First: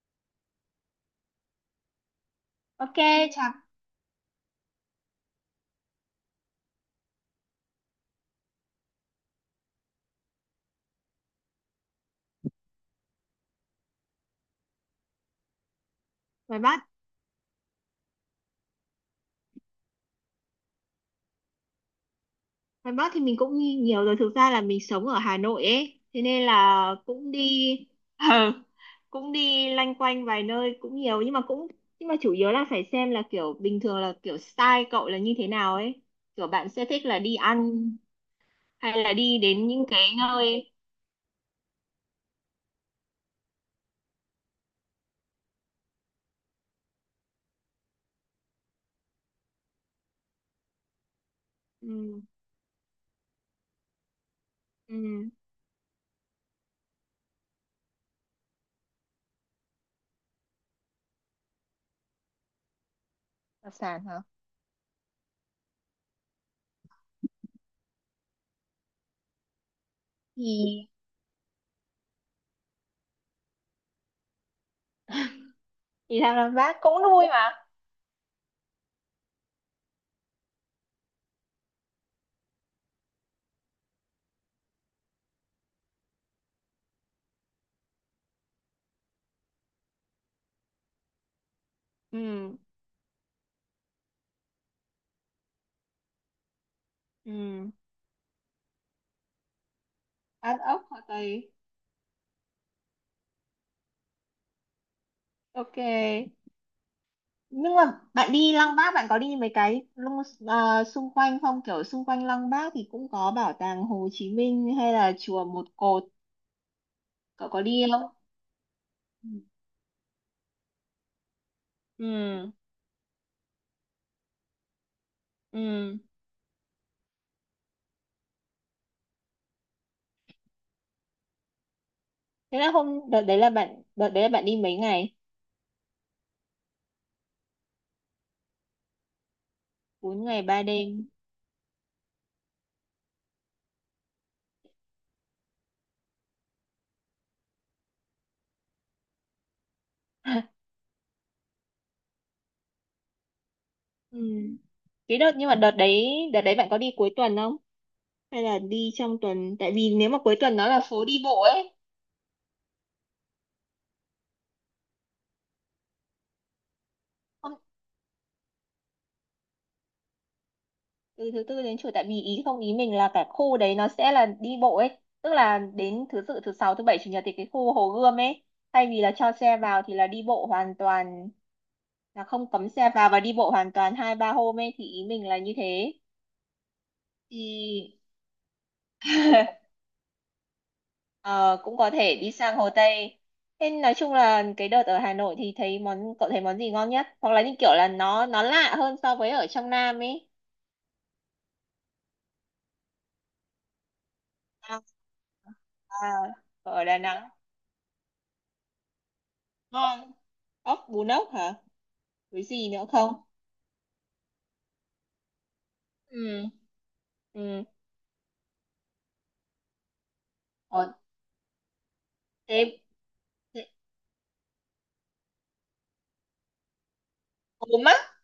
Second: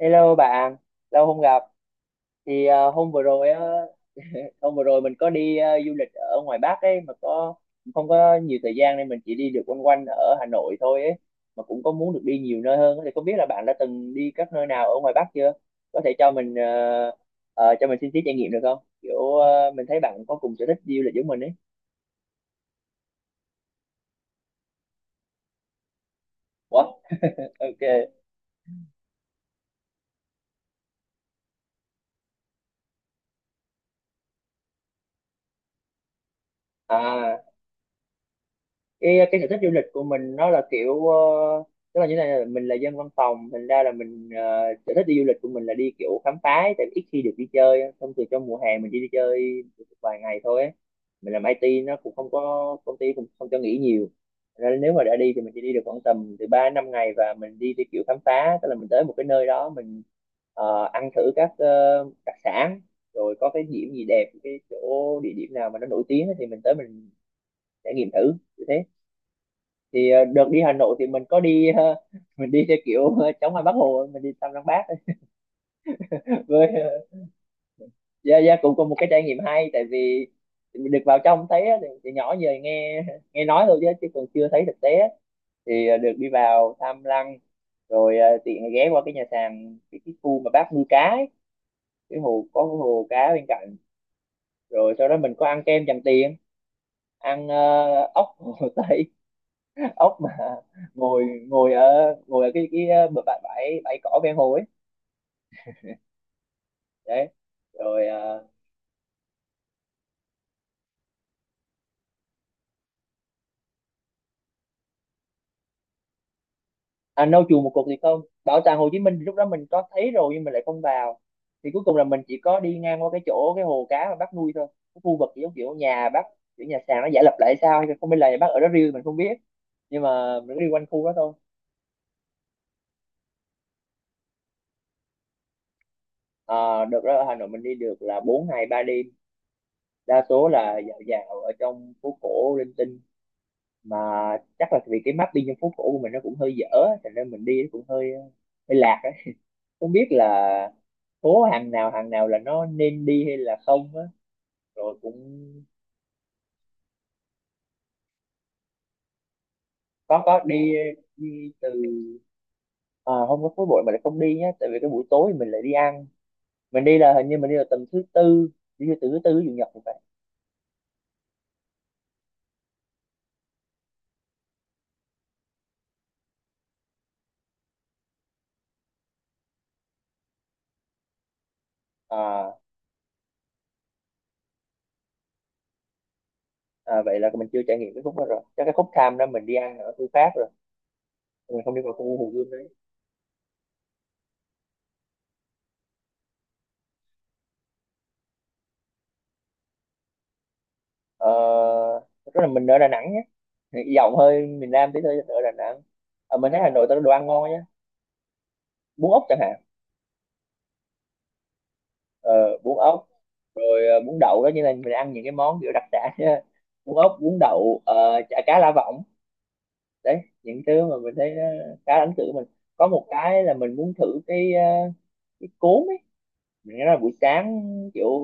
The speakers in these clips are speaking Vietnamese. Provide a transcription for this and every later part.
Hello bạn, lâu không gặp. Thì Ok, hôm vừa rồi chào. á, hôm vừa rồi mình có đi du lịch ở ngoài Bắc ấy mà không có nhiều thời gian nên mình chỉ đi được quanh quanh ở Hà Nội thôi ấy. Mà cũng có muốn được đi nhiều nơi hơn á. Thì không biết là bạn đã từng đi các nơi nào ở ngoài Bắc chưa? Có thể cho mình ngoài Bắc cho mình xin tí trải nghiệm được không? Kiểu mình thấy bạn có cùng sở thích đi du lịch giống mình ấy. ngoài Bắc thì mình cũng đi nhiều rồi, thực ra là mình sống ở Hà Nội ấy, thế nên Ủa? là cũng đi Ok. ờ, cũng đi loanh quanh vài nơi cũng nhiều, nhưng mà cũng nhưng mà chủ yếu là phải xem là kiểu bình thường là kiểu style cậu là như thế nào ấy, kiểu bạn sẽ thích là đi À ăn hay là cái đi cái sở thích đến du lịch những của cái mình nó là nơi. kiểu, tức là như thế này, là mình là dân văn phòng, thành ra là mình, sở thích đi du lịch của mình là đi kiểu khám phá ấy, tại vì ít khi được đi chơi á. Thông thường trong mùa hè mình chỉ đi chơi vài ngày thôi ấy. Mình làm IT nó cũng Ừ, không có, công ty cũng không cho nghỉ nhiều. Thành ra nếu mà đã ừ. đi thì mình chỉ đi được khoảng tầm từ 3 đến 5 ngày, và mình đi theo kiểu khám phá, tức là mình tới một cái nơi đó mình ăn thử các đặc sản, rồi có cái Đặc điểm gì sản hả? đẹp, cái chỗ địa điểm nào mà nó nổi tiếng ấy thì mình tới mình trải nghiệm thử như thế. Thì đợt đi Hà Thì Nội thì mình có đi mình đi theo kiểu chống hoa Bác Hồ, mình đi thăm Lăng Bác ấy. Thằng Nam Với Bác cũng vui mà. dạ dạ, cũng có một cái trải nghiệm hay, tại vì được vào trong thấy á, thì nhỏ giờ nghe nghe nói thôi chứ chứ còn chưa thấy thực tế á. Thì được đi vào thăm lăng, rồi tiện ghé qua cái nhà sàn, cái khu mà bác nuôi cá ấy. Cái hồ, Ừ, có cái hồ cá bên cạnh, rồi sau đó mình có ăn kem Tràng Tiền, ăn ừ. Ốc hồ Tây, ốc mà Ăn ốc hoặc ngồi tây. Ngồi ở cái cái, bãi bãi bãi cỏ ven hồ ấy, Ok. đấy. Nhưng mà Rồi à, bạn đi Lăng Bác, bạn có đi mấy cái à, xung quanh không? Kiểu xung quanh Lăng Bác thì cũng có bảo tàng Hồ Chí Minh hay là chùa Một Cột, à nâu cậu chùa có một đi cục thì không? không, bảo tàng Hồ Chí Minh thì lúc đó mình có thấy rồi nhưng mình lại không vào. Thì cuối cùng là mình chỉ Ừ. có đi ngang qua cái chỗ cái hồ cá mà bác nuôi thôi, cái khu vực kiểu kiểu Ừ. nhà bác, kiểu nhà sàn nó giả lập lại sao hay không biết, là nhà bác ở đó riêng mình không biết, nhưng mà mình cứ đi quanh khu đó thôi. Thế là hôm đợt đấy là bạn đi mấy ngày? À, được đó, ở Hà Nội mình đi được là 4 ngày 3 đêm. bốn Đa ngày số ba là dạo đêm dạo ở trong phố cổ linh tinh mà, chắc là vì cái mapping trong phố cổ của mình nó cũng hơi dở á, thành nên mình đi nó cũng hơi hơi lạc ấy. Không biết là Ố hàng nào là nó nên đi hay là không á, Ừ. rồi Cái đợt, cũng nhưng mà đợt đấy bạn có đi cuối tuần không hay là đi trong tuần? Tại vì nếu mà có cuối có tuần nó đi là phố đi bộ đi từ ấy. à, không có khối bụi mà lại không đi nhá, tại vì cái buổi tối mình lại đi ăn. Mình đi là hình như mình đi Hôm là tầm thứ tư, đi từ thứ tư chủ nhật thì phải. từ thứ tư đến chủ, tại vì ý không, ý mình là cả khu đấy nó sẽ là đi bộ ấy, tức là đến thứ tự thứ sáu, thứ bảy, chủ nhật thì cái khu Hồ Gươm ấy, thay vì là cho xe vào thì là đi bộ hoàn toàn. Là không À, cấm xe vào và đi bộ hoàn toàn hai ba hôm ấy, thì ý mình là như thế. à, vậy là mình chưa trải nghiệm Thì cái khúc đó rồi, chắc cái khúc tham đó mình đi ăn ở khu khác rồi, ờ, mình không cũng đi có vào thể khu Hồ đi Gươm sang đấy. Hồ Tây. Nên nói chung là cái đợt ở Hà Nội thì thấy món, cậu thấy món gì ngon nhất hoặc là như kiểu là nó lạ hơn so với ở trong Nam ấy? Ờ, rất là mình ở Đà Nẵng nhé, giọng hơi miền À, Nam tí thôi, ở Đà Nẵng. à, Ờ, mình thấy Hà ở Nội Đà tao đồ ăn Nẵng. ngon nhá, bún ốc chẳng hạn. Ngon. Ốc, bún ốc hả? Với Ờ, gì Bún nữa ốc, không? rồi bún đậu đó, như là mình ăn những cái món kiểu đặc sản á. Ừ. Bún ốc, bún Ừ. đậu, chả cá lá vọng, đấy những thứ ờ, mà mình thấy nó khá là ấn tượng. Mình Thế, có một cái là thế. mình muốn thử cái cái cốm ấy. Mình nghe nói là buổi sáng, Cốm á? kiểu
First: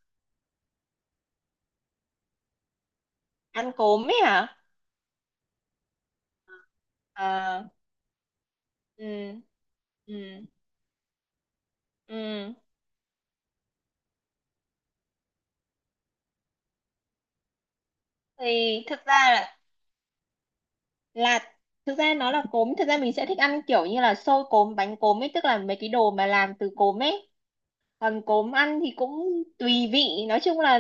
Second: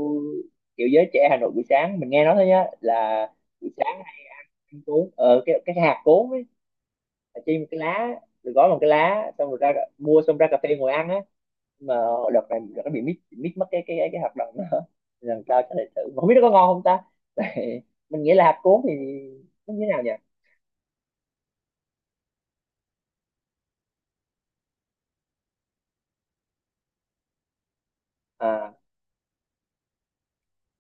kiểu giới trẻ Hà Nội buổi sáng, mình nghe nói thôi nhá, là buổi Ăn sáng cốm ấy hả? ăn cốm, cái hạt cốm ấy là trên một À. cái lá, rồi gói bằng cái lá Ừ. xong rồi ra mua, xong ra Ừ. cà phê ngồi ăn á mà. Đợt Ừ. này đợt nó bị mít mít mất cái hợp đồng đó. Lần sau chắc lại thử mà không biết nó có ngon không ta. Tại mình nghĩ là hạt cuốn thì thì thực ra là, nó như thế nào nhỉ. là Thực ra nó là cốm, thực ra mình sẽ thích ăn kiểu như là xôi cốm, bánh cốm ấy, tức là mấy cái đồ mà làm từ cốm ấy. Còn cốm À, ăn thì cũng tùy vị. Nói chung là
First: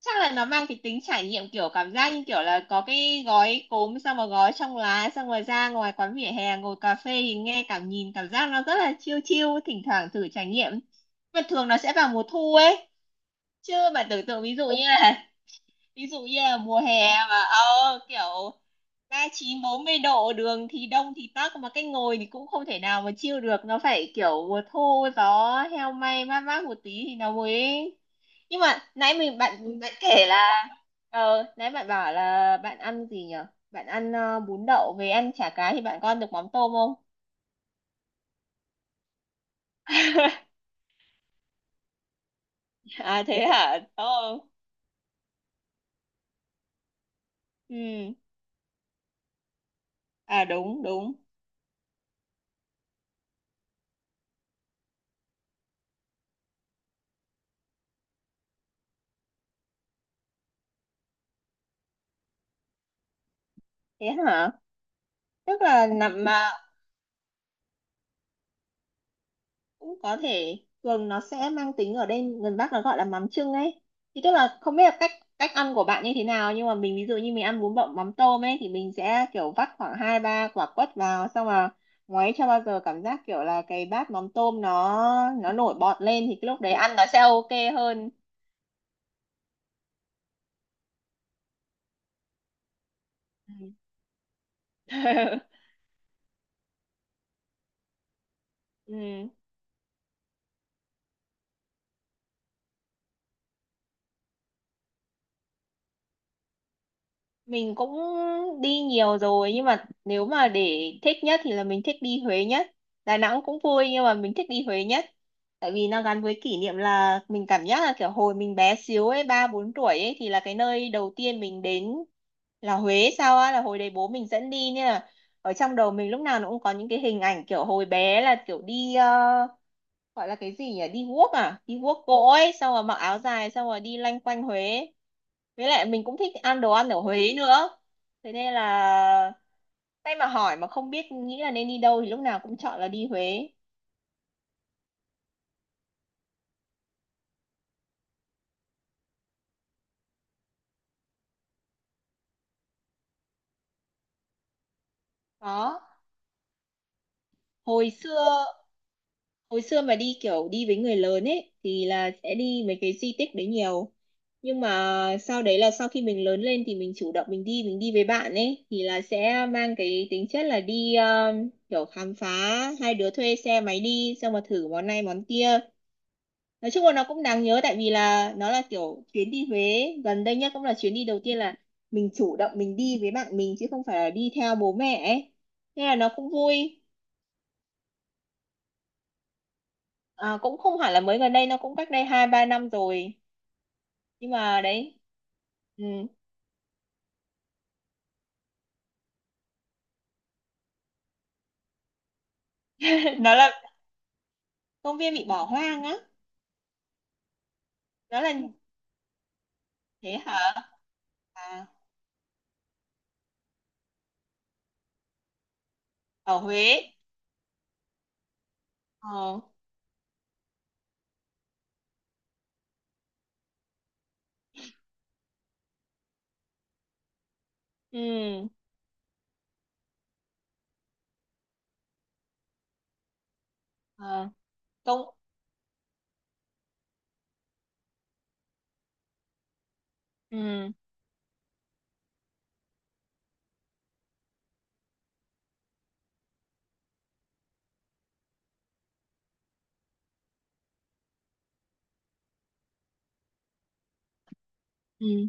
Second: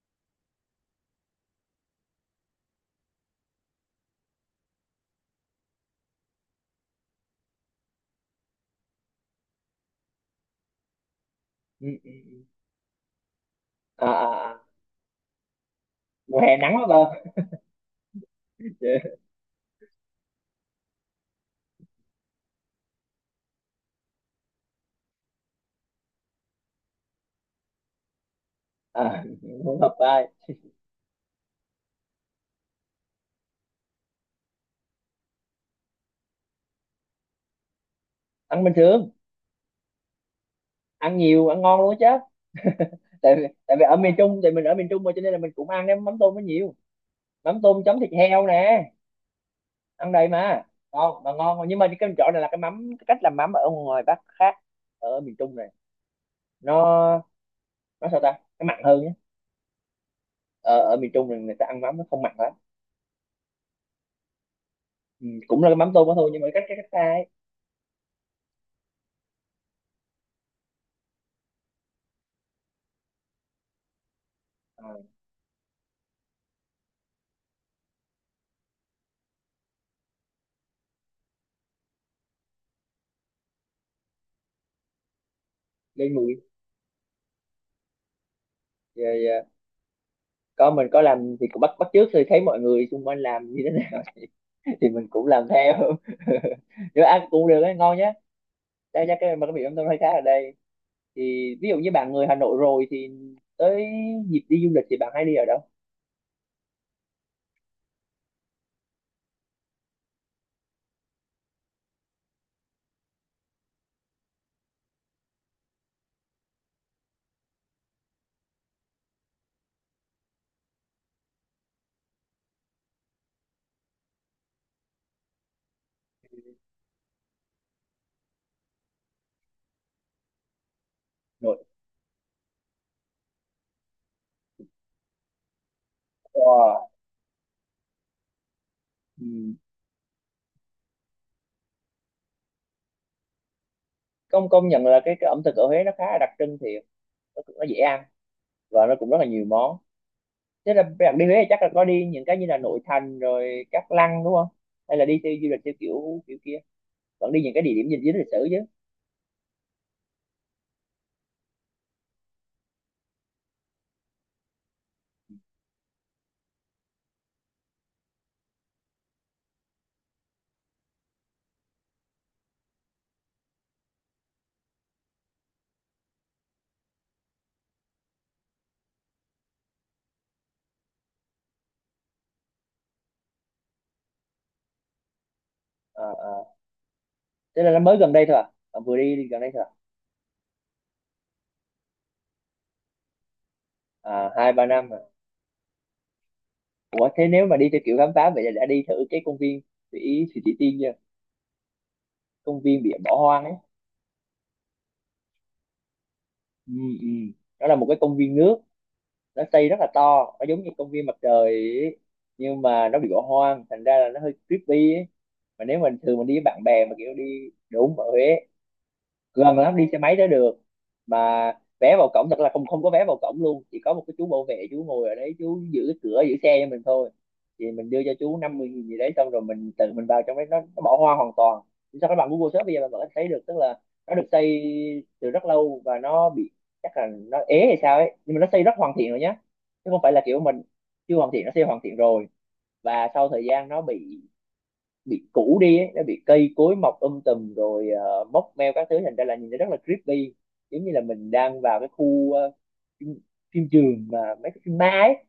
chắc là nó mang cái tính trải nghiệm, kiểu cảm giác như kiểu là có cái gói cốm xong rồi gói trong lá, xong rồi ra ngoài quán vỉa hè ngồi cà phê thì nghe cảm, nhìn cảm giác nó rất là chill chill, thỉnh thoảng thử trải nghiệm. Mà thường nó ừ, sẽ vào ừ, mùa ừ. thu ấy, chứ À, bạn tưởng tượng à, à. Ví dụ Mùa như hè là nắng mùa quá hè cơ. mà kiểu 39 40 độ, đường thì đông thì tắc, mà cái ngồi thì cũng không thể nào mà chill được. Nó phải kiểu mùa thu, gió heo may, mát mát một tí thì nó mới. Nhưng mà nãy À, mình, không bạn bạn hợp kể vai. là nãy bạn bảo là bạn ăn gì nhở, bạn ăn bún đậu, về ăn chả cá thì bạn con được mắm tôm không? Ăn bình thường, ăn nhiều, ăn ngon luôn á. Chứ À tại, thế tại hả? vì Đúng ở miền Trung không? thì mình, ở miền Trung mà cho nên là mình cũng ăn cái mắm tôm nó nhiều. Mắm tôm chấm thịt Ừ. heo nè, ăn đầy À mà, đúng đúng. ngon mà, ngon. Nhưng mà cái chỗ này là cái mắm, cái cách làm mắm ở ngoài Bắc khác, ở miền Trung này, nó nó sao ta, cái mặn hơn nhá. Ở ở miền Trung thì người ta ăn mắm nó không mặn lắm. Thế hả? Ừ, Tức cũng là cái là mắm tôm đó nằm thôi nhưng mà mà, cách, cái cách ta ấy. cũng có thể thường nó sẽ mang tính ở đây gần Bắc, nó gọi là mắm chưng ấy. Thì tức là không biết À, là cách cách ăn của bạn như thế nào, nhưng mà mình ví dụ như mình ăn bún bò mắm tôm ấy thì mình sẽ kiểu vắt khoảng 2 3 quả quất vào, xong là ngoáy cho bao giờ cảm giác kiểu là cái bát mắm tôm nó nổi bọt lên lên mùi thì cái lúc đấy ăn nó sẽ ok hơn. rồi à, có mình có làm thì cũng bắt bắt chước, thì thấy mọi người xung quanh làm như thế Ừ. này thì mình cũng làm theo. Nếu ăn cũng được ấy, ngon nhá. Đây nha, Ừ. cái mà cái miệng mắm tôm hay khá ở đây. Thì ví dụ như bạn người Hà Nội rồi thì tới dịp đi du lịch thì bạn hay đi ở đâu? Mình cũng đi nhiều rồi, nhưng mà nếu mà để thích nhất thì là mình thích đi Huế nhất. Đà Nẵng cũng vui nhưng mà mình thích đi Huế nhất. Tại vì nó gắn với kỷ niệm, là mình cảm giác là kiểu hồi mình bé xíu ấy, 3 4 tuổi ấy, thì là cái nơi đầu tiên mình đến là Huế sao á, là hồi đấy bố mình dẫn đi nên là ở trong đầu mình lúc nào nó cũng có những cái hình ảnh kiểu hồi bé là kiểu đi gọi là cái gì nhỉ, đi guốc Nội, à, đi guốc gỗ ấy, xong rồi mặc áo dài, xong rồi đi lanh quanh Huế. Với lại mình cũng thích ăn đồ wow. ăn ở Huế nữa, thế nên là Ừ. tay mà hỏi mà không biết nghĩ là nên đi đâu thì lúc nào cũng chọn là đi Huế. Công công nhận là cái ẩm thực ở Huế nó khá là đặc trưng thiệt, nó dễ ăn, và nó cũng rất là nhiều món. Thế là bạn đi Huế thì chắc là có đi những cái như là nội thành rồi các lăng đúng không? Hay là đi theo du lịch theo Đó. kiểu kiểu kia? Vẫn đi những cái địa điểm hồi gì dính lịch xưa sử chứ? hồi xưa mà đi kiểu đi với người lớn ấy thì là sẽ đi mấy cái di tích đấy nhiều, nhưng mà sau đấy là sau khi mình lớn lên thì mình chủ động, mình đi với bạn ấy thì là sẽ mang cái tính chất là đi kiểu khám phá, hai đứa thuê xe máy đi, xong mà thử món này món kia. Nói chung là nó cũng đáng nhớ, tại vì là nó là kiểu chuyến đi Huế gần đây nhất cũng là chuyến đi đầu tiên là mình chủ động mình đi với bạn mình, chứ không phải là đi theo bố mẹ ấy, nên là À, nó cũng à. vui. Thế là nó mới gần đây thôi à? Bạn vừa đi, đi gần đây thôi à? À, cũng không hẳn là mới gần đây, nó cũng cách đây 2 3 năm rồi, À, nhưng hai mà ba năm à? đấy. Ừ. Ủa thế nếu mà đi theo kiểu khám phá vậy là đã đi thử cái công viên Thủy Thủy Thị Tiên chưa? Công viên bị bỏ Nó hoang là ấy. công viên bị bỏ hoang á? Ừ, ừ. Nó là một cái công Nó là. viên nước, nó xây rất là Thế to, hả? nó giống như công viên mặt trời À, ấy. Nhưng mà nó bị bỏ hoang, thành ra là nó hơi creepy ấy. Mà nếu mình thường mình đi ở với bạn bè Huế. mà kiểu đi đúng ở Huế, Ờ. gần lắm, đi xe máy tới được mà, vé vào cổng thật là không, không có vé vào cổng luôn, chỉ có một cái chú bảo vệ, chú ngồi ở đấy chú giữ cái cửa, giữ xe cho mình thôi. Thì mình đưa cho chú Ừ. 50 nghìn gì đấy, xong rồi mình tự mình vào trong đấy, nó bỏ hoa hoàn toàn. Thì sao các bạn Google Search bây giờ bạn vẫn thấy được, tức là nó được Ờ. xây Công. từ rất lâu, và nó bị, chắc là nó ế hay sao ấy, nhưng mà nó xây rất hoàn thiện rồi nhá, chứ không phải là kiểu mình Ừ. chưa hoàn thiện, nó xây hoàn thiện rồi, và sau thời gian nó bị cũ đi ấy, nó bị cây cối mọc tùm rồi móc meo các thứ, thành ra là nhìn nó rất là creepy, giống như là mình đang vào cái khu phim, phim trường mà mấy cái phim ma ấy. Ừ.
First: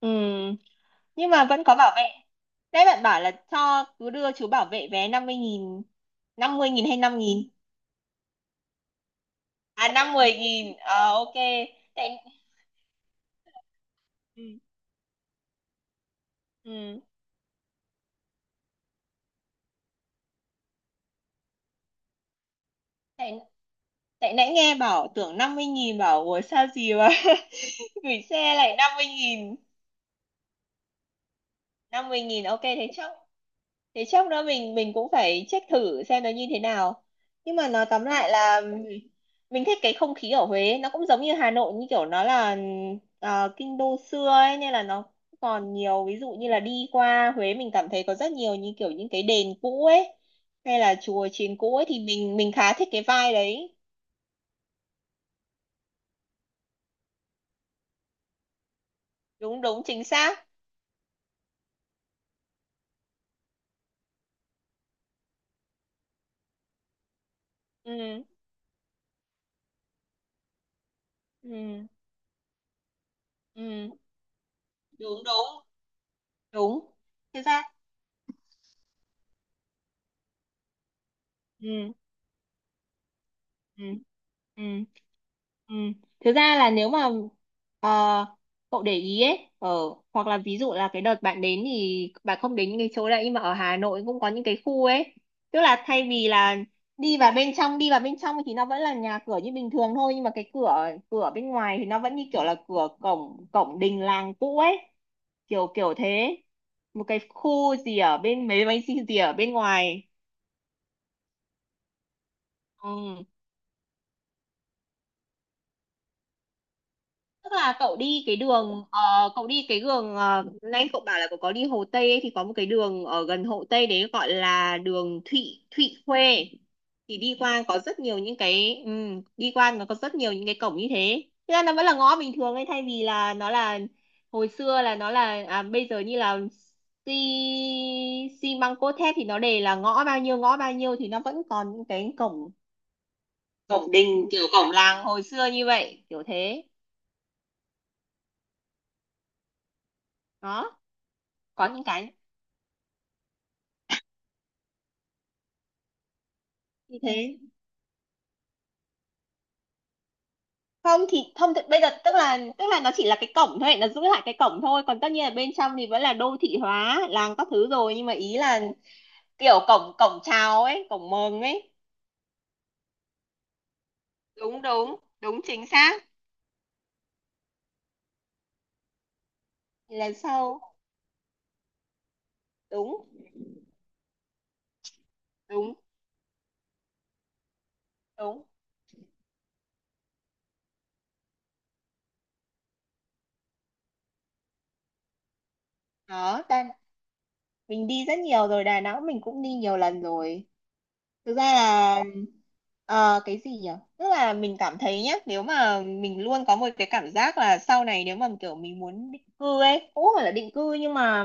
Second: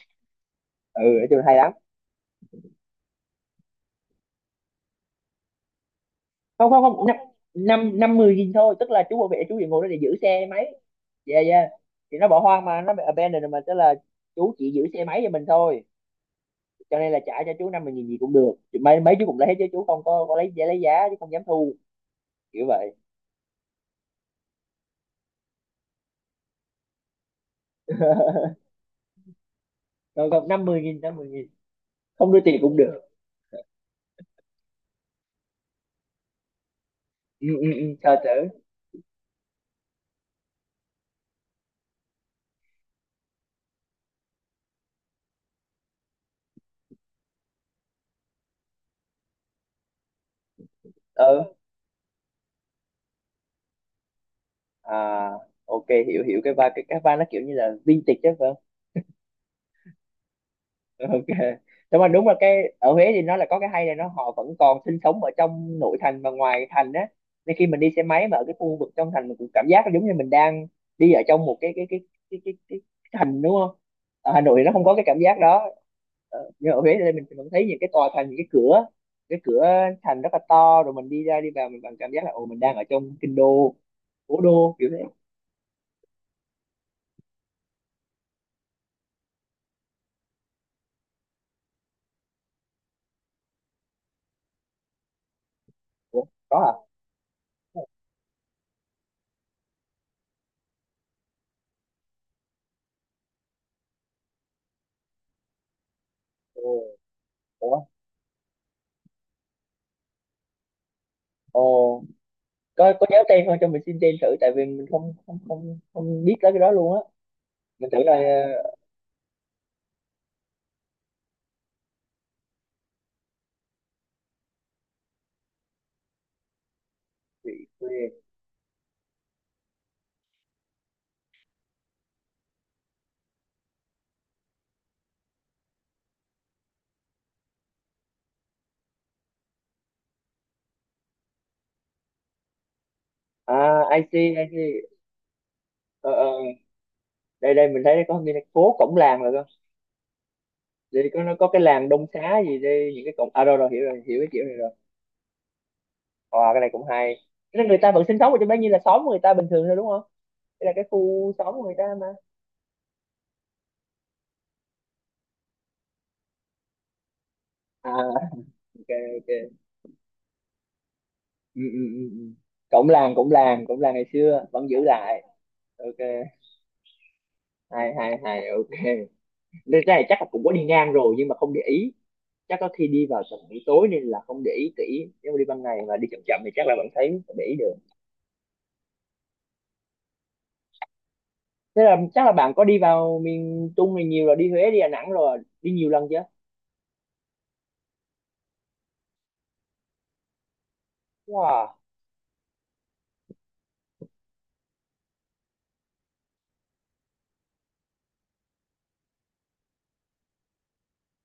Ừ. Ừ, nói Nhưng chung là mà hay vẫn lắm. có bảo vệ đấy, bạn bảo là cho cứ đưa chú bảo vệ vé 50.000. năm không mươi không nghìn hay không năm 5.000? năm năm mười nghìn thôi, tức là chú bảo vệ chú chỉ ngồi À, đó để giữ 50 xe máy. nghìn, ờ ok. Yeah, yeah, tại thì nó bỏ hoang mà, nó bị abandoned rồi mà, tức là chú ừ. chỉ giữ xe máy cho mình thôi, cho Ừ. nên là trả cho chú năm mươi nghìn gì cũng được. Thì mấy mấy chú cũng lấy chứ chú không có, có lấy giá chứ không dám thu kiểu vậy. tại Tại nãy nghe bảo tưởng 50.000 bảo ủa sao gì mà gửi xe lại 50.000, Rồi còn năm mươi nghìn, không đưa tiền ok. cũng Thế được. chốc, thế chốc nữa mình cũng phải check thử xem nó như thế nào. Ừ, Nhưng mà ừ, nói ừ, tóm sao lại chữ. là mình thích cái không khí ở Huế, nó cũng giống như Hà Nội, như kiểu nó là kinh đô xưa ấy nên là nó còn nhiều. Ví dụ như là đi qua Huế mình cảm thấy có rất nhiều như kiểu những cái đền cũ ấy hay là chùa Ừ chiền cũ ấy, thì mình khá thích cái vibe đấy. à, ok, hiểu hiểu cái vai, cái vai nó kiểu như là vintage chứ phải Đúng đúng, chính xác. không? Ok, nhưng mà đúng là cái ở Huế thì nó là có cái hay là nó, họ vẫn còn sinh sống ở trong nội thành và ngoài thành á, nên khi mình đi xe Ừ. máy mà ở cái khu vực trong thành, mình cũng cảm giác giống như mình đang đi ở trong một cái cái Ừ. cái cái cái, cái, cái thành đúng không. Ừ. Ở Hà Nội thì nó không có cái cảm Đúng giác đúng đó. Ờ, nhưng đúng. ở Huế thì mình Thực vẫn ra. thấy những cái tòa thành, những cái cửa thành rất là to, rồi mình đi ra đi vào mình Ừ. còn cảm giác là ồ mình đang ở trong kinh đô, Ừ. cố Ừ. đô kiểu thế. Ừ. Thực ra là nếu mà ờ, cậu để ý ấy, ở hoặc là ví dụ là cái đợt bạn đến thì bạn không đến những cái chỗ đấy, nhưng mà ở Hà Nội cũng có những cái khu ấy. Tức là thay Ủa, vì là có à? Đi vào bên trong thì nó vẫn là nhà cửa như bình thường thôi, nhưng mà cái cửa cửa bên ngoài thì nó vẫn như kiểu là cửa cổng, cổng đình làng cũ ấy, kiểu kiểu thế. Ồ, Một cái khu ủa, gì ở bên mấy mấy gì gì ở bên ngoài. ồ, có nhớ Ừ. tên không cho mình xin tên thử, tại vì mình không không không không biết tới cái đó luôn á. Tức là Mình cậu thử là đi cái đường nãy cậu bảo là cậu có đi Hồ Tây ấy, thì có một cái đường ở gần Hồ Tây đấy gọi là đường Thụy Thụy Khuê, thì đi bị qua có rất quên. nhiều những cái đi qua nó có rất nhiều những cái cổng như thế. Thế ra nó vẫn là ngõ bình thường ấy, thay vì là nó là hồi xưa là nó là à, bây giờ như là xi xi măng cốt thép thì nó để là ngõ bao nhiêu, ngõ bao nhiêu, thì nó vẫn còn những cái cổng, à cổng I see, đình I kiểu cổng see. làng hồi xưa như vậy, Ờ, kiểu ờ, thế. đây đây mình thấy có cái phố cổng làng rồi cơ. Đó, Đây có nó có cái có những làng Đông cái Xá gì đây, những cái cổng, à rồi rồi, hiểu cái kiểu này rồi. Ờ, cái này cũng như hay. thế. Thế là người ta vẫn sinh sống ở trong đó như là xóm người ta bình thường thôi đúng không? Đây là cái Không thì khu xóm không của người bây ta giờ mà. Tức là nó chỉ là cái cổng thôi, nó giữ lại cái cổng thôi, còn tất nhiên là bên trong thì vẫn là đô thị hóa làng các thứ À, rồi, nhưng mà ý là ok, ok. kiểu cổng cổng chào ấy, cổng mừng Ừ, ấy. ừ, ừ, ừ. Cổng làng, cổng làng, cổng làng ngày xưa đúng vẫn giữ đúng lại. đúng chính xác. Ok. Hay hay hay, ok. Nên cái Thì này là chắc là cũng có sau. đi ngang rồi nhưng mà không để ý. Chắc có khi đúng đi vào tầm buổi tối nên là không để ý kỹ, nếu mà đi ban đúng ngày mà đi chậm chậm thì chắc là bạn thấy vẫn để ý được. đúng Thế là chắc là bạn có đi vào miền Trung này nhiều rồi, đi Huế đi Đà Nẵng rồi, đi nhiều lần chưa? Đó ta, mình đi rất nhiều rồi, Đà Nẵng mình cũng đi nhiều lần rồi. Thực ra Wow. là cái gì nhỉ, tức là mình cảm thấy nhá, nếu mà mình luôn có một cái cảm giác là sau này nếu mà kiểu mình muốn định cư ấy, cũng không phải là định cư nhưng mà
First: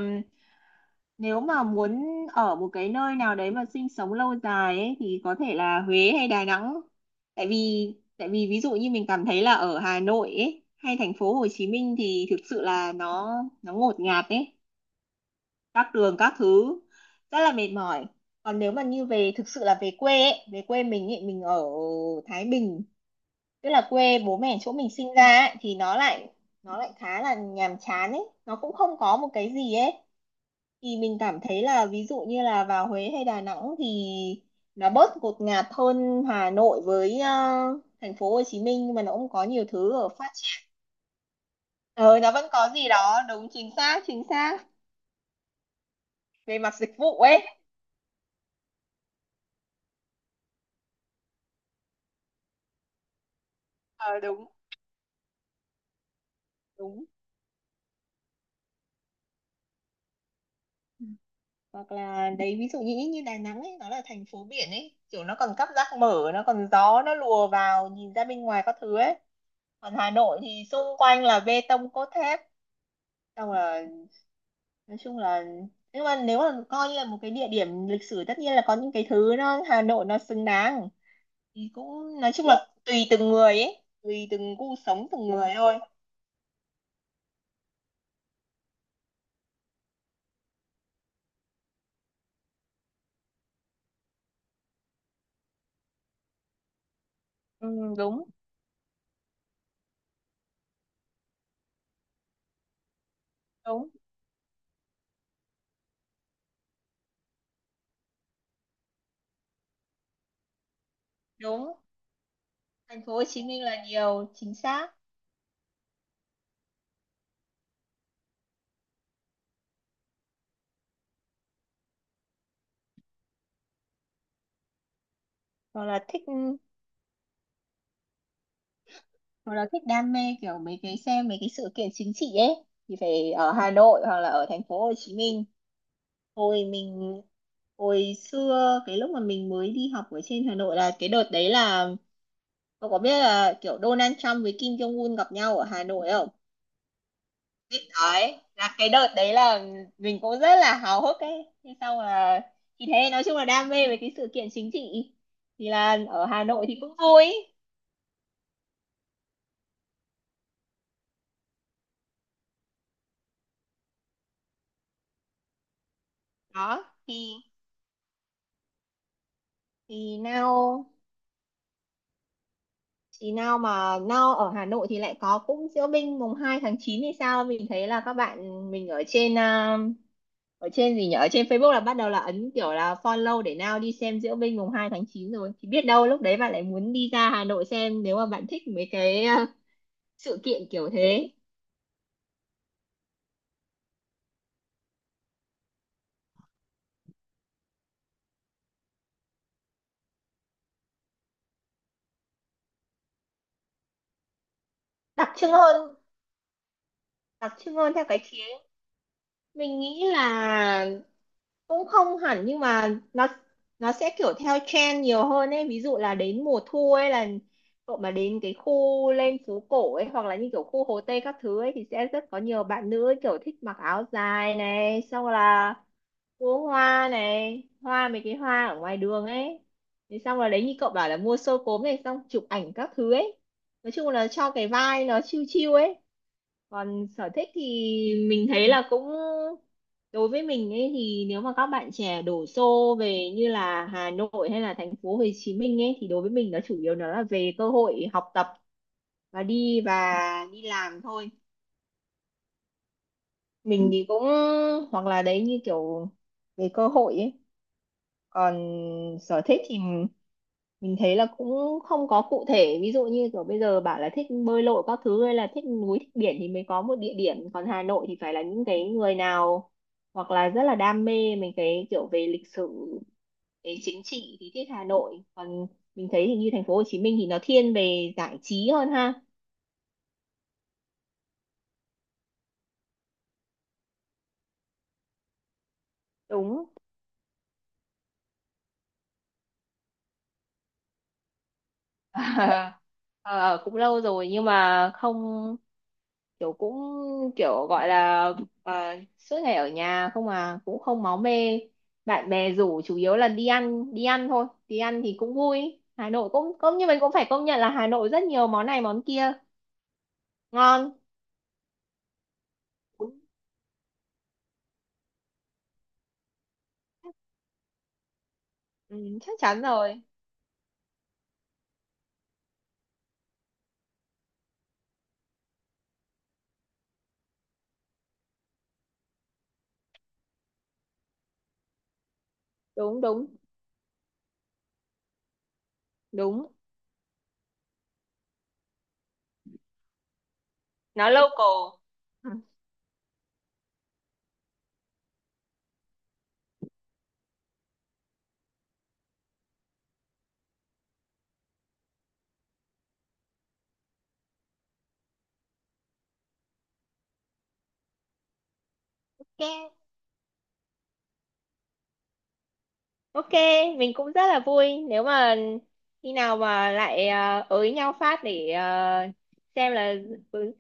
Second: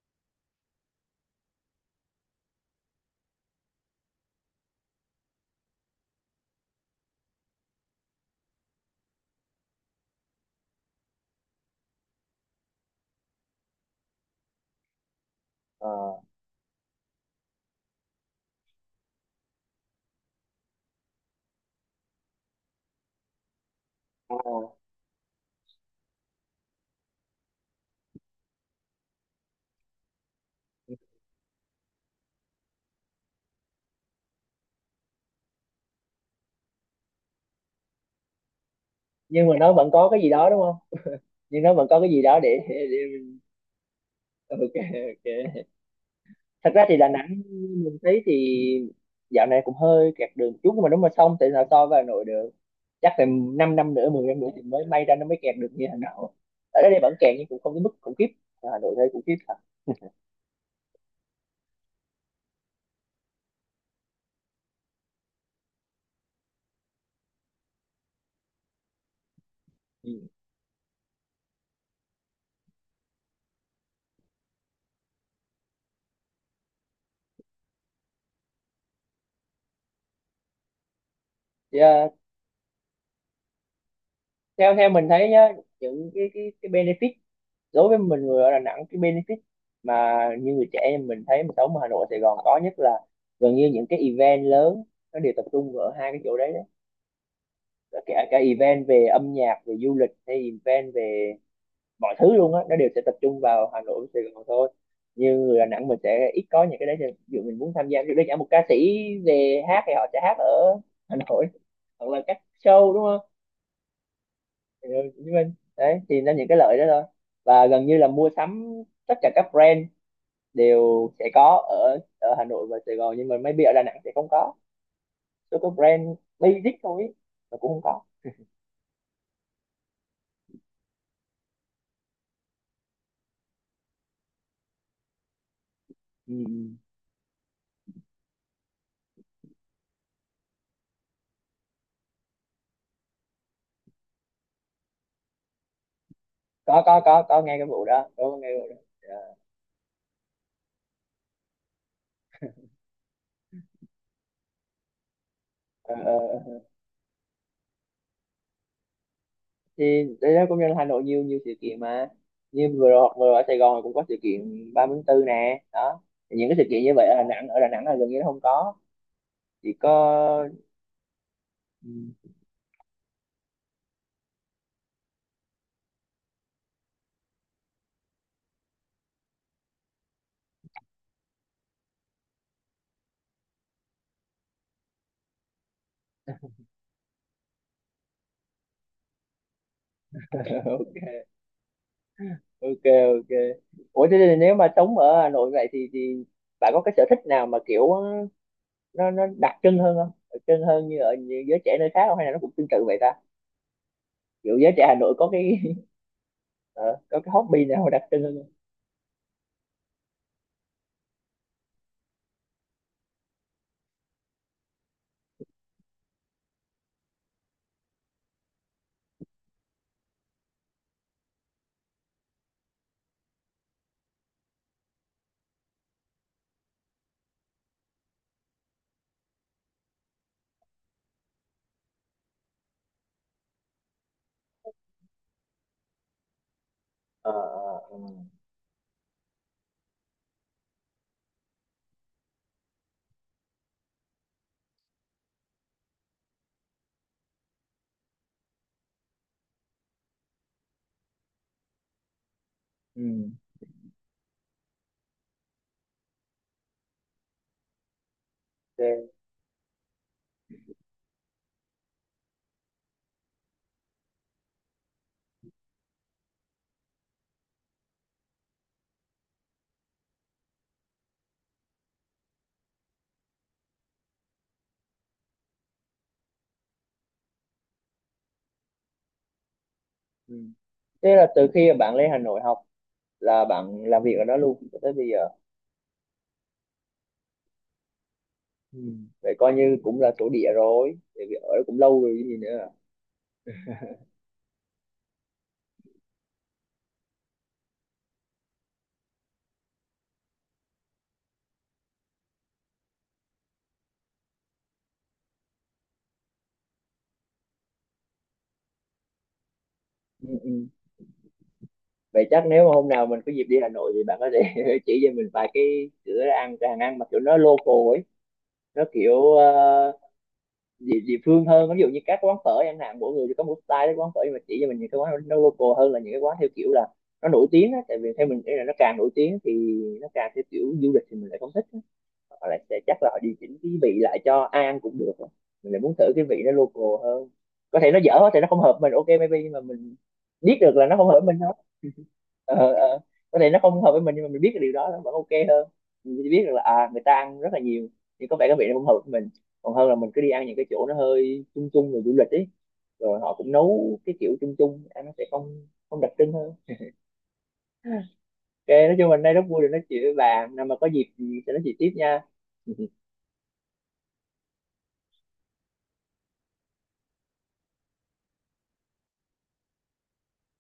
nếu mà muốn ở một cái nơi nào đấy mà sinh sống lâu dài ấy, thì có thể là Huế hay Đà Nẵng. tại vì Tại vì ví dụ như mình cảm thấy là ở Hà Nội ấy hay thành phố Hồ Chí Minh thì thực sự là nó ngột ngạt ấy, Ờ, các đường các thứ rất là mệt mỏi. Còn nếu mà như về, thực sự là về quê ấy, về quê mình ấy, mình ở Thái Bình, tức là quê ờ. bố mẹ chỗ mình sinh ra ấy, thì nó lại khá là nhàm chán ấy, nó cũng không có một cái gì ấy. Thì mình cảm thấy là ví dụ như là vào Huế hay Đà Nẵng thì nó bớt ngột ngạt hơn Hà Nội với, thành phố Hồ Chí Minh, nhưng mà nó cũng có Nhưng mà nhiều nó vẫn thứ có ở cái gì phát đó đúng triển. không, nhưng nó vẫn có cái Ờ gì nó đó vẫn có gì để... đó, đúng, chính xác chính xác, Ok, ok. về Thật mặt ra dịch thì Đà vụ Nẵng ấy. mình thấy thì dạo này cũng hơi kẹt đường một chút, nhưng mà nếu mà xong thì sao so với Hà Nội được. Chắc phải 5 năm năm nữa, Ờ 10 năm Đúng, nữa thì mới may ra nó mới kẹt được như Hà Nội. Ở đây đúng. vẫn kẹt nhưng cũng không đến mức khủng khiếp. Ở Hà Nội thấy khủng khiếp thật. Hoặc là đấy, ví dụ như như Đà Nẵng ấy, nó là thành phố biển ấy, kiểu nó còn cắp rác mở, nó còn gió, nó lùa vào, nhìn ra bên ngoài các thứ ấy. Còn Hà Ừ. Nội thì xung quanh là bê tông cốt thép. Xong là, nói chung là, nhưng mà nếu mà coi như là một cái địa điểm lịch sử, tất nhiên là có những cái thứ nó Hà Nội nó xứng đáng. Thì Thì, à, cũng nói chung là tùy từng người ấy, tùy từng theo gu theo sống mình từng thấy nhá, người thôi. những cái benefit đối với mình người ở Đà Nẵng, cái benefit mà như người trẻ em mình thấy mình sống ở Hà Nội Sài Gòn có, nhất là gần như những cái event lớn nó đều tập trung ở hai cái chỗ đấy Ừ, đúng đấy, kể đúng cả event về âm nhạc, về du lịch hay event về mọi thứ luôn á, nó đều sẽ tập trung vào Hà đúng. Nội Sài Gòn thôi. Như người Đà Nẵng mình sẽ ít có những cái đấy, ví dụ mình muốn tham gia, ví dụ đơn giản một ca sĩ về hát thì họ sẽ hát ở Hà Nội hoặc là các show đúng Thành phố Hồ không. Chí Minh là nhiều, chính Ừ, xác. Hồ Chí Minh, đấy thì nó những cái lợi đó thôi. Và gần như là mua sắm, tất cả các brand đều sẽ có ở ở Hà Nội và Sài Gòn, nhưng mà maybe ở Đà Nẵng sẽ không có, số có Hoặc là brand thích. basic thôi ý, mà cũng không có. Hồi đó thích đam mê kiểu mấy cái xem mấy cái sự kiện chính trị ấy thì phải ở Hà Nội hoặc là ở thành phố Hồ Chí Minh. Ừ, Hồi ừ. mình Hồi xưa cái lúc mà mình mới đi học ở trên Hà Nội, là cái đợt đấy là, cậu có biết là kiểu Donald Trump với Kim Jong Un gặp nhau ở Hà Nội không? Có nghe cái vụ Biết đó, có đấy, nghe cái vụ là đó. cái đợt đấy Dạ. là mình cũng rất là háo hức ấy. Thế xong là, thì thế nói chung là đam mê về cái sự kiện chính trị thì Ờ, là ờ, ở Hà ờ. Nội thì cũng vui. Thì đấy đó, công nhân Hà Nội nhiều, nhiều sự kiện mà. Như vừa rồi ở Sài Gòn cũng có sự kiện 3 tháng 4 nè đó, thì những cái sự kiện như Đó vậy ở Đà thì Nẵng, ở Đà Nẵng là gần như nó không có, chỉ có. thì now. Ừ, Thì nào ở Hà Nội thì lại có cũng diễu binh 2/9 thì sao? Mình thấy là các bạn mình ở trên, ở trên gì nhỉ? Ở trên Facebook là bắt đầu là ấn kiểu là follow để nào đi xem diễu binh 2/9 rồi. Thì biết đâu lúc đấy bạn lại muốn đi ra Hà Nội xem nếu mà bạn thích mấy cái, sự kiện kiểu ok, thế. ok, ok. Ủa thế thì nếu mà sống ở Hà Nội vậy thì bạn có cái sở thích nào mà kiểu nó đặc trưng hơn không, đặc trưng hơn như ở như giới trẻ nơi khác không, hay là nó cũng tương tự vậy ta, kiểu giới trẻ Hà Nội có Đặc trưng cái hơn, ờ, có cái đặc hobby trưng nào hơn đặc theo cái trưng hơn khía. không? Mình nghĩ là cũng không hẳn, nhưng mà nó sẽ kiểu theo trend nhiều hơn ấy. Ví dụ là đến mùa thu ấy là cậu mà đến cái khu lên phố cổ ấy, hoặc là như kiểu khu Hồ Tây các thứ ấy, thì sẽ rất có nhiều bạn nữ ấy kiểu thích mặc áo dài này, xong là mua hoa này, hoa mấy cái hoa ở ngoài đường ấy. Thì xong là đấy, như cậu bảo là mua xôi cốm này, xong chụp ảnh các thứ ấy, nói chung là cho cái vai nó chill chill ấy. Còn sở Ờ, thích thì ờ, ờ. mình thấy là cũng, đối với mình ấy thì nếu mà các bạn trẻ đổ xô về như là Hà Nội hay là thành phố Hồ Chí Minh ấy, thì đối với mình nó chủ yếu nó là về cơ hội học tập và đi làm thôi. Ừ, Mình thì cũng, hoặc là đấy như kiểu, về cơ hội ấy. Còn ok, sở thích thì mình thấy là cũng không có cụ thể, ví dụ như kiểu bây giờ bảo là thích bơi lội các thứ hay là thích núi thích biển thì mới có một địa điểm. Còn Hà Nội thì phải là những cái người nào, hoặc là rất là đam mê mình cái kiểu về lịch sử, về chính trị thì thích Hà Nội. Còn mình thấy thì như thành phố Hồ Chí Minh thì nó thiên về giải trí hơn ha. ừ. Thế là từ khi mà bạn lên Hà Nội học là bạn làm việc ở đó luôn cho tới bây giờ. Đúng. Ừ. Vậy coi như cũng là thổ địa rồi, tại vì ở đó cũng lâu rồi chứ gì nữa. Ờ, cũng lâu rồi nhưng mà không, kiểu cũng, kiểu gọi là, à, suốt ngày ở nhà không à, cũng không máu mê, bạn bè rủ chủ yếu là đi ăn. Đi ăn thôi, đi ăn thì cũng vui. Hà Nội cũng cũng như mình cũng phải công nhận là Hà Nội rất nhiều món này món kia Ừ, ừ. ngon. Vậy chắc nếu mà hôm nào mình có dịp đi Hà Nội thì bạn có thể chỉ cho mình vài cái cửa ăn, cái hàng ăn mà kiểu nó local ấy, nó Ừ, kiểu chắc ờ, chắn rồi. địa, địa phương hơn, ví dụ như các quán phở chẳng hạn, mỗi người thì có một style các quán phở, nhưng mà chỉ cho mình những cái quán nó local hơn, là những cái quán theo kiểu là nó nổi tiếng á, tại vì theo mình nghĩ là nó càng nổi tiếng thì nó càng theo kiểu du lịch thì mình lại không thích. Họ lại sẽ chắc Đúng là họ đúng điều chỉnh cái vị lại cho ai ăn cũng được, mình lại muốn thử cái vị đúng. nó local hơn. Có thể nó dở thì nó không hợp mình, ok maybe, nhưng mà mình biết được là nó không Nó hợp với mình thôi. local. Ừ. Ờ, ờ. Có thể nó không hợp với mình nhưng mà mình biết cái điều đó nó vẫn ok hơn. Mình biết được là à người ta ăn rất là nhiều nhưng có vẻ cái vị nó không hợp với mình, còn hơn là mình cứ đi ăn những cái chỗ nó hơi chung chung rồi du lịch ấy, rồi họ cũng nấu cái kiểu chung chung, ăn nó sẽ không không đặc trưng hơn. Ok, nói chung mình đây rất Ok. vui được nói chuyện với bạn, nào mà có dịp thì sẽ nói chuyện tiếp nha. Ok, mình cũng rất là vui nếu mà khi nào mà lại, ới nhau phát để, xem là, ừ,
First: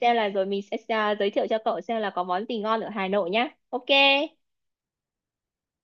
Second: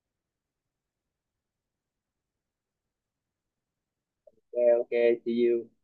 xem là rồi mình sẽ, giới thiệu cho cậu xem là có món gì ngon ở Hà Nội nhá. Ok, Ok, ok, see you.